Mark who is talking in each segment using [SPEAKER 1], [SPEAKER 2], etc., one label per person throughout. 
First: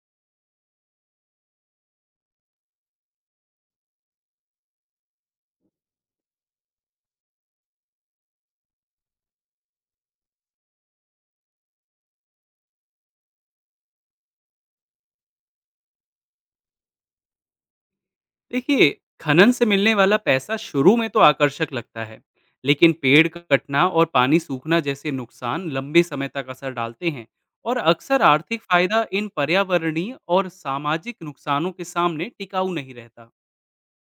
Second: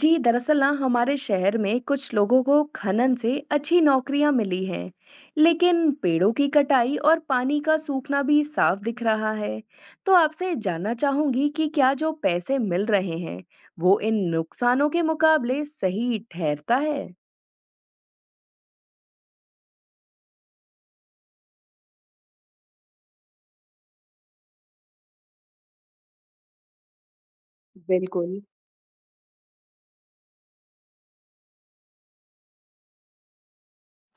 [SPEAKER 1] जी दरअसल ना हमारे शहर में कुछ लोगों को खनन से अच्छी नौकरियां मिली हैं, लेकिन पेड़ों की कटाई और पानी का सूखना भी साफ दिख रहा है। तो आपसे जानना चाहूंगी कि क्या जो पैसे मिल रहे हैं, वो इन नुकसानों के मुकाबले सही ठहरता है?
[SPEAKER 2] देखिए, खनन से मिलने वाला पैसा शुरू में तो आकर्षक लगता है। लेकिन पेड़ कटना और पानी सूखना जैसे नुकसान लंबे समय तक असर डालते हैं। और अक्सर
[SPEAKER 1] बिल्कुल।
[SPEAKER 2] आर्थिक फायदा इन पर्यावरणीय और सामाजिक नुकसानों के सामने टिकाऊ नहीं रहता।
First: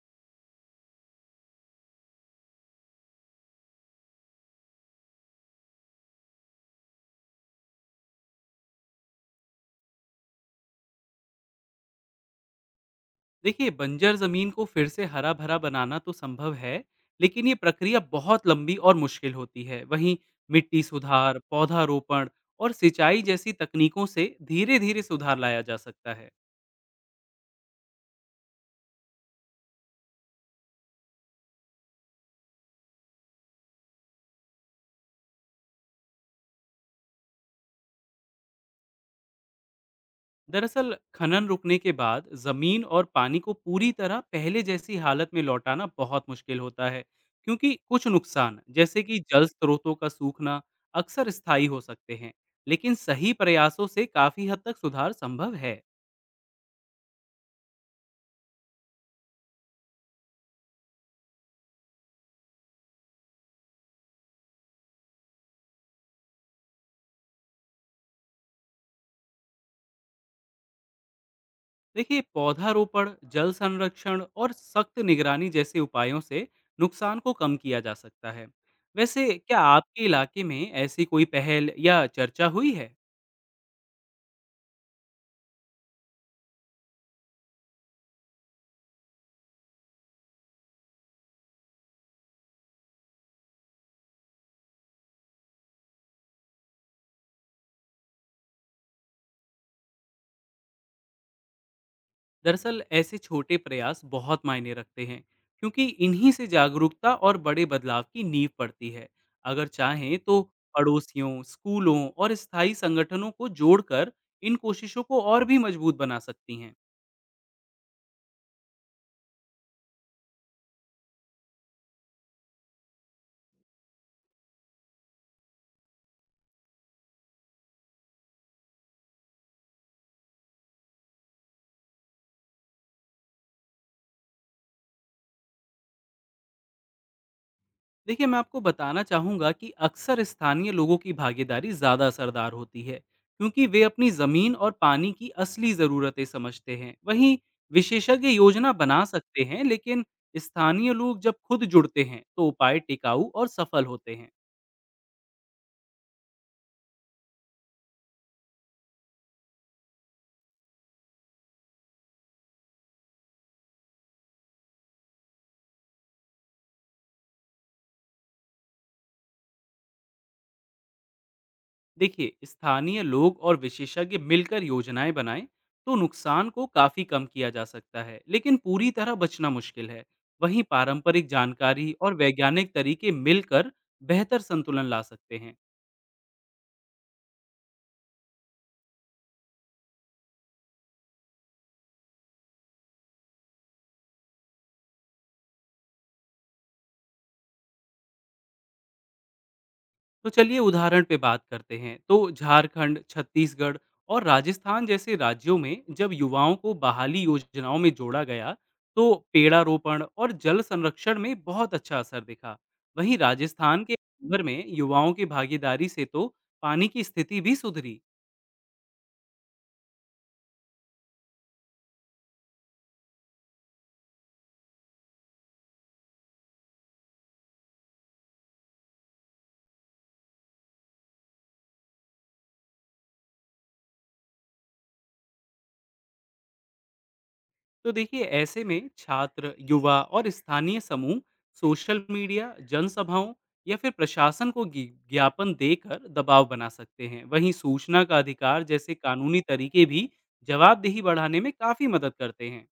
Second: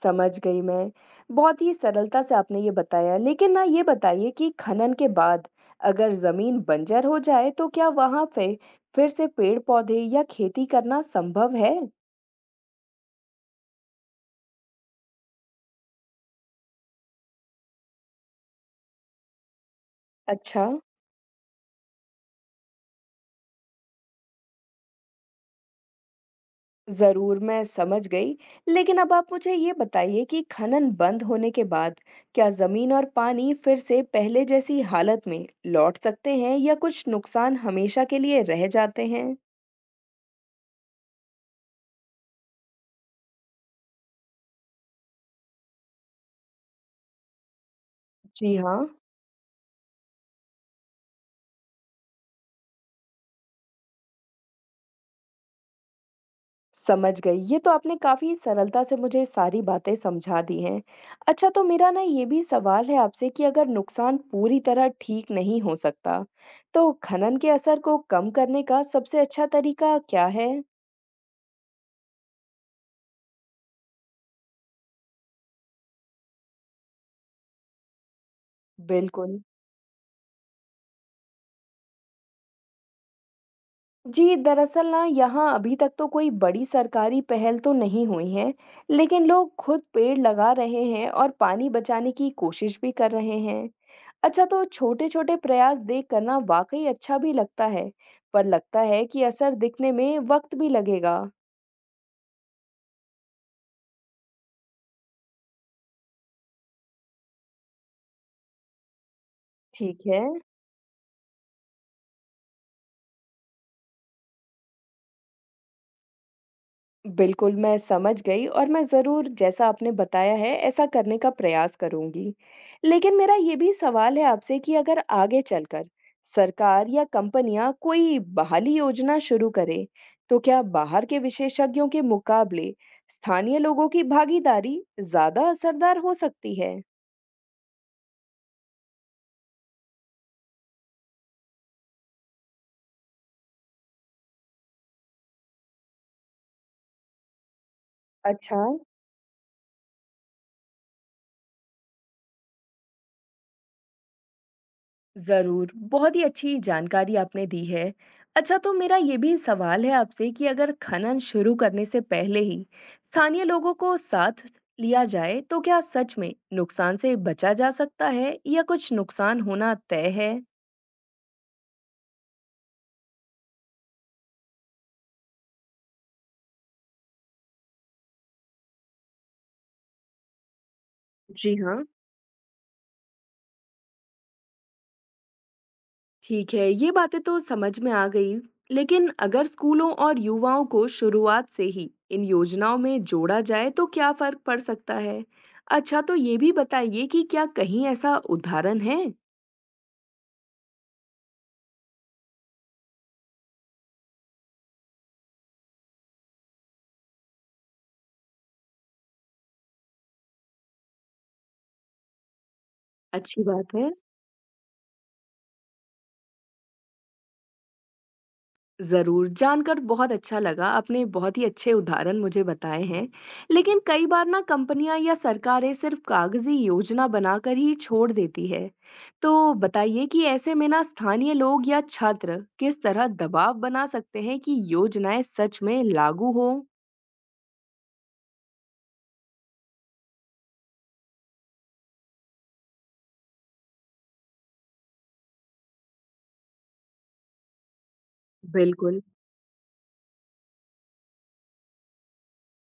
[SPEAKER 1] समझ गई मैं। बहुत ही सरलता से आपने ये बताया, लेकिन ना ये बताइए कि खनन के बाद अगर ज़मीन बंजर हो जाए तो क्या वहाँ पे फिर से पेड़-पौधे या खेती करना संभव है?
[SPEAKER 2] देखिए, बंजर जमीन को फिर से हरा भरा बनाना तो संभव है, लेकिन ये प्रक्रिया बहुत लंबी और मुश्किल होती है। वहीं
[SPEAKER 1] अच्छा।
[SPEAKER 2] मिट्टी सुधार, पौधारोपण और सिंचाई जैसी तकनीकों से धीरे धीरे सुधार लाया जा सकता है।
[SPEAKER 1] ज़रूर, मैं समझ गई। लेकिन अब आप मुझे ये बताइए कि खनन बंद होने के बाद क्या ज़मीन और पानी फिर से पहले जैसी हालत में लौट सकते हैं या कुछ नुकसान हमेशा के लिए रह जाते हैं?
[SPEAKER 2] दरअसल खनन रुकने के बाद जमीन और पानी को पूरी तरह पहले जैसी हालत में लौटाना बहुत मुश्किल होता है, क्योंकि कुछ
[SPEAKER 1] जी
[SPEAKER 2] नुकसान
[SPEAKER 1] हाँ।
[SPEAKER 2] जैसे कि जल स्रोतों का सूखना अक्सर स्थायी हो सकते हैं। लेकिन सही प्रयासों से काफी हद तक सुधार संभव है।
[SPEAKER 1] समझ गई। ये तो आपने काफ़ी सरलता से मुझे सारी बातें समझा दी हैं। अच्छा, तो मेरा ना ये भी सवाल है आपसे कि अगर नुकसान पूरी तरह ठीक नहीं हो सकता, तो खनन के असर को कम करने का सबसे अच्छा तरीका क्या है?
[SPEAKER 2] देखिए, पौधारोपण, जल संरक्षण और सख्त निगरानी जैसे उपायों से नुकसान को कम किया जा सकता है। वैसे,
[SPEAKER 1] बिल्कुल।
[SPEAKER 2] क्या आपके इलाके में ऐसी कोई पहल या चर्चा हुई है?
[SPEAKER 1] जी, दरअसल ना यहाँ अभी तक तो कोई बड़ी सरकारी पहल तो नहीं हुई है, लेकिन लोग खुद पेड़ लगा रहे हैं और पानी बचाने की कोशिश भी कर रहे हैं। अच्छा, तो छोटे-छोटे प्रयास देख कर ना वाकई अच्छा भी लगता है, पर लगता है कि असर दिखने में वक्त भी लगेगा।
[SPEAKER 2] दरअसल ऐसे छोटे प्रयास बहुत मायने रखते हैं, क्योंकि इन्हीं से जागरूकता और बड़े बदलाव की नींव पड़ती है। अगर
[SPEAKER 1] ठीक
[SPEAKER 2] चाहें
[SPEAKER 1] है।
[SPEAKER 2] तो पड़ोसियों, स्कूलों और स्थायी संगठनों को जोड़कर इन कोशिशों को और भी मजबूत बना सकती हैं।
[SPEAKER 1] बिल्कुल, मैं समझ गई और मैं ज़रूर जैसा आपने बताया है ऐसा करने का प्रयास करूँगी। लेकिन मेरा ये भी सवाल है आपसे कि अगर आगे चलकर सरकार या कंपनियाँ कोई बहाली योजना शुरू करें, तो क्या बाहर के विशेषज्ञों के मुकाबले स्थानीय लोगों की भागीदारी ज़्यादा असरदार हो सकती है?
[SPEAKER 2] देखिए, मैं आपको बताना चाहूँगा कि अक्सर स्थानीय लोगों की भागीदारी ज़्यादा असरदार होती है, क्योंकि वे अपनी ज़मीन और पानी की असली ज़रूरतें समझते हैं। वहीं विशेषज्ञ
[SPEAKER 1] अच्छा।
[SPEAKER 2] योजना बना सकते हैं, लेकिन स्थानीय लोग जब खुद जुड़ते हैं तो उपाय टिकाऊ और सफल होते हैं।
[SPEAKER 1] ज़रूर, बहुत ही अच्छी जानकारी आपने दी है। अच्छा, तो मेरा ये भी सवाल है आपसे कि अगर खनन शुरू करने से पहले ही स्थानीय लोगों को साथ लिया जाए, तो क्या सच में नुकसान से बचा जा सकता है या कुछ नुकसान होना तय है?
[SPEAKER 2] देखिए, स्थानीय लोग और विशेषज्ञ मिलकर योजनाएं बनाएं तो नुकसान को काफी कम किया जा सकता है, लेकिन पूरी तरह बचना मुश्किल है। वहीं पारंपरिक
[SPEAKER 1] जी हाँ।
[SPEAKER 2] जानकारी और वैज्ञानिक तरीके मिलकर बेहतर संतुलन ला सकते हैं।
[SPEAKER 1] ठीक है, ये बातें तो समझ में आ गई। लेकिन अगर स्कूलों और युवाओं को शुरुआत से ही इन योजनाओं में जोड़ा जाए तो क्या फर्क पड़ सकता है? अच्छा, तो ये भी बताइए कि क्या कहीं ऐसा उदाहरण है?
[SPEAKER 2] तो चलिए उदाहरण पे बात करते हैं। तो झारखंड, छत्तीसगढ़ और राजस्थान जैसे राज्यों में जब युवाओं को बहाली योजनाओं में जोड़ा गया, तो पेड़ारोपण और जल संरक्षण में बहुत अच्छा असर दिखा। वहीं
[SPEAKER 1] अच्छी बात
[SPEAKER 2] राजस्थान
[SPEAKER 1] है।
[SPEAKER 2] के भर में युवाओं की भागीदारी से तो पानी की स्थिति भी सुधरी।
[SPEAKER 1] ज़रूर, जानकर बहुत अच्छा लगा। आपने बहुत ही अच्छे उदाहरण मुझे बताए हैं। लेकिन कई बार ना कंपनियाँ या सरकारें सिर्फ़ कागज़ी योजना बनाकर ही छोड़ देती है। तो बताइए कि ऐसे में ना स्थानीय लोग या छात्र किस तरह दबाव बना सकते हैं कि योजनाएँ सच में लागू हों?
[SPEAKER 2] तो देखिए, ऐसे में छात्र, युवा और स्थानीय समूह सोशल मीडिया, जनसभाओं या फिर प्रशासन को ज्ञापन देकर दबाव बना सकते हैं। वहीं सूचना का अधिकार जैसे
[SPEAKER 1] बिल्कुल,
[SPEAKER 2] कानूनी तरीके भी जवाबदेही बढ़ाने में काफ़ी मदद करते हैं।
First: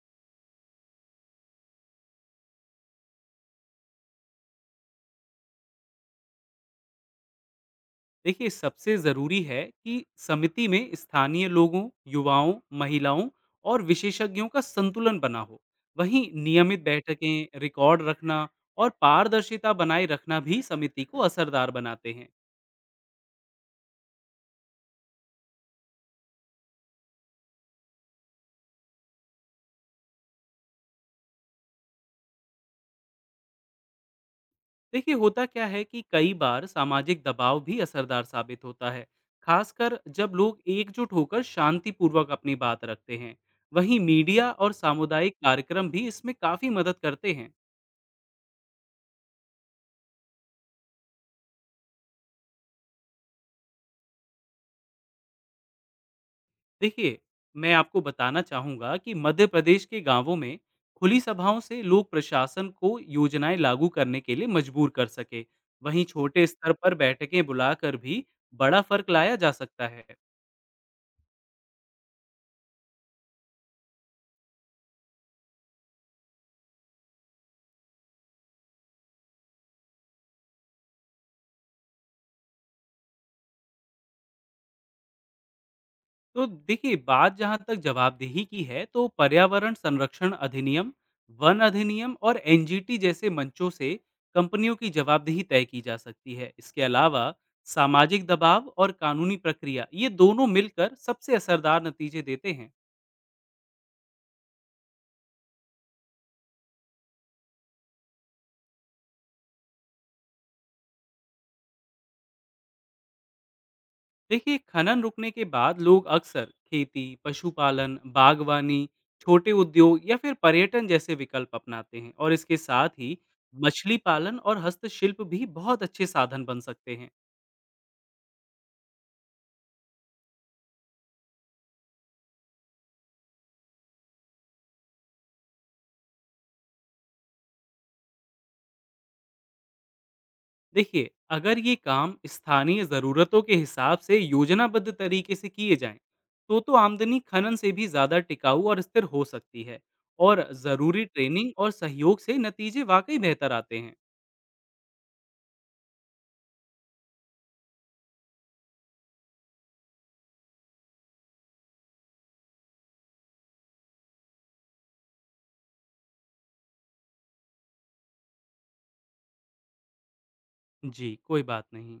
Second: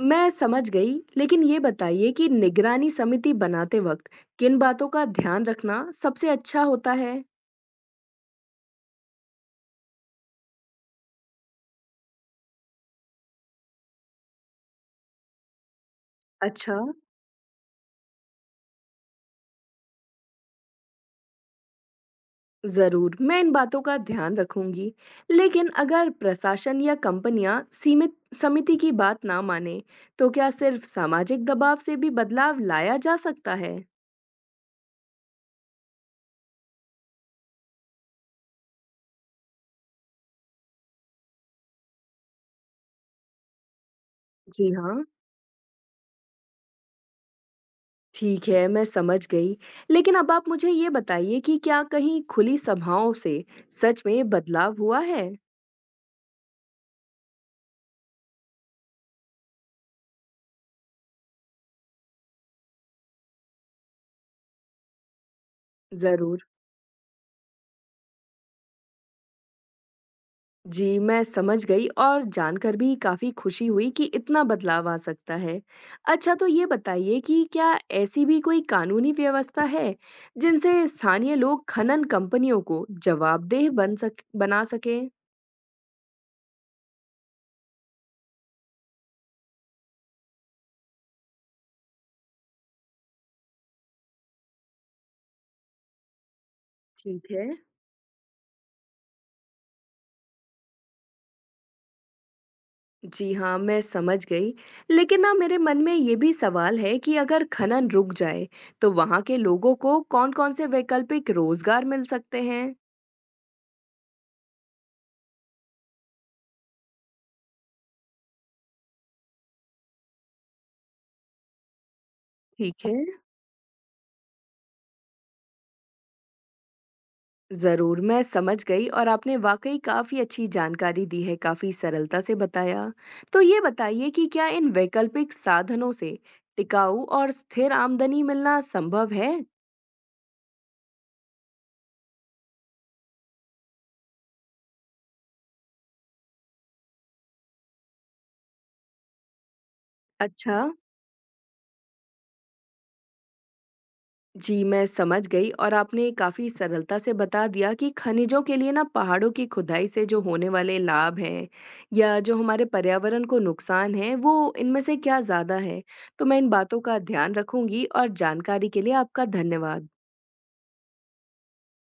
[SPEAKER 1] मैं समझ गई। लेकिन ये बताइए कि निगरानी समिति बनाते वक़्त किन बातों का ध्यान रखना सबसे अच्छा होता है?
[SPEAKER 2] देखिए, सबसे ज़रूरी है कि समिति में स्थानीय लोगों, युवाओं, महिलाओं और विशेषज्ञों का संतुलन बना हो। वहीं
[SPEAKER 1] अच्छा।
[SPEAKER 2] नियमित बैठकें, रिकॉर्ड रखना और पारदर्शिता बनाए रखना भी समिति को असरदार बनाते हैं।
[SPEAKER 1] जरूर, मैं इन बातों का ध्यान रखूंगी। लेकिन अगर प्रशासन या कंपनियां सीमित समिति की बात ना माने, तो क्या सिर्फ सामाजिक दबाव से भी बदलाव लाया जा सकता है?
[SPEAKER 2] देखिए, होता क्या है कि कई बार सामाजिक दबाव भी असरदार साबित होता है, खासकर जब लोग एकजुट होकर शांतिपूर्वक अपनी बात रखते हैं। वहीं मीडिया
[SPEAKER 1] जी
[SPEAKER 2] और
[SPEAKER 1] हाँ।
[SPEAKER 2] सामुदायिक कार्यक्रम भी इसमें काफ़ी मदद करते हैं।
[SPEAKER 1] ठीक है, मैं समझ गई। लेकिन अब आप मुझे ये बताइए कि क्या कहीं खुली सभाओं से सच में बदलाव हुआ है?
[SPEAKER 2] देखिए, मैं आपको बताना चाहूँगा कि मध्य प्रदेश के गांवों में खुली सभाओं से लोग प्रशासन को योजनाएं लागू करने के लिए मजबूर कर सके। वहीं
[SPEAKER 1] जरूर।
[SPEAKER 2] छोटे स्तर पर बैठकें बुलाकर भी बड़ा फर्क लाया जा सकता है।
[SPEAKER 1] जी, मैं समझ गई और जानकर भी काफ़ी खुशी हुई कि इतना बदलाव आ सकता है। अच्छा, तो ये बताइए कि क्या ऐसी भी कोई कानूनी व्यवस्था है, जिनसे स्थानीय लोग खनन कंपनियों को जवाबदेह बन सक बना सकें?
[SPEAKER 2] तो देखिए, बात जहां तक जवाबदेही की है तो पर्यावरण संरक्षण अधिनियम, वन अधिनियम और एनजीटी जैसे मंचों से कंपनियों की जवाबदेही तय की जा सकती है। इसके अलावा
[SPEAKER 1] ठीक है।
[SPEAKER 2] सामाजिक दबाव और कानूनी प्रक्रिया ये दोनों मिलकर सबसे असरदार नतीजे देते हैं।
[SPEAKER 1] जी हाँ, मैं समझ गई। लेकिन ना मेरे मन में ये भी सवाल है कि अगर खनन रुक जाए, तो वहाँ के लोगों को कौन-कौन से वैकल्पिक रोज़गार मिल सकते हैं?
[SPEAKER 2] देखिए, खनन रुकने के बाद लोग अक्सर खेती, पशुपालन, बागवानी, छोटे उद्योग या फिर पर्यटन जैसे विकल्प अपनाते हैं। और इसके
[SPEAKER 1] ठीक
[SPEAKER 2] साथ
[SPEAKER 1] है।
[SPEAKER 2] ही मछली पालन और हस्तशिल्प भी बहुत अच्छे साधन बन सकते हैं।
[SPEAKER 1] ज़रूर, मैं समझ गई और आपने वाक़ई काफ़ी अच्छी जानकारी दी है, काफ़ी सरलता से बताया। तो ये बताइए कि क्या इन वैकल्पिक साधनों से टिकाऊ और स्थिर आमदनी मिलना संभव है?
[SPEAKER 2] देखिए, अगर ये काम स्थानीय ज़रूरतों के हिसाब से योजनाबद्ध तरीके से किए जाएं तो आमदनी खनन से भी ज़्यादा टिकाऊ और स्थिर हो सकती है। और
[SPEAKER 1] अच्छा।
[SPEAKER 2] ज़रूरी ट्रेनिंग और सहयोग से नतीजे वाकई बेहतर आते हैं।
[SPEAKER 1] जी, मैं समझ गई और आपने काफ़ी सरलता से बता दिया कि खनिजों के लिए ना पहाड़ों की खुदाई से जो होने वाले लाभ हैं या जो हमारे पर्यावरण को नुकसान है, वो इनमें से क्या ज़्यादा है। तो मैं इन बातों का ध्यान रखूँगी और जानकारी के लिए आपका धन्यवाद।
[SPEAKER 2] जी, कोई बात नहीं।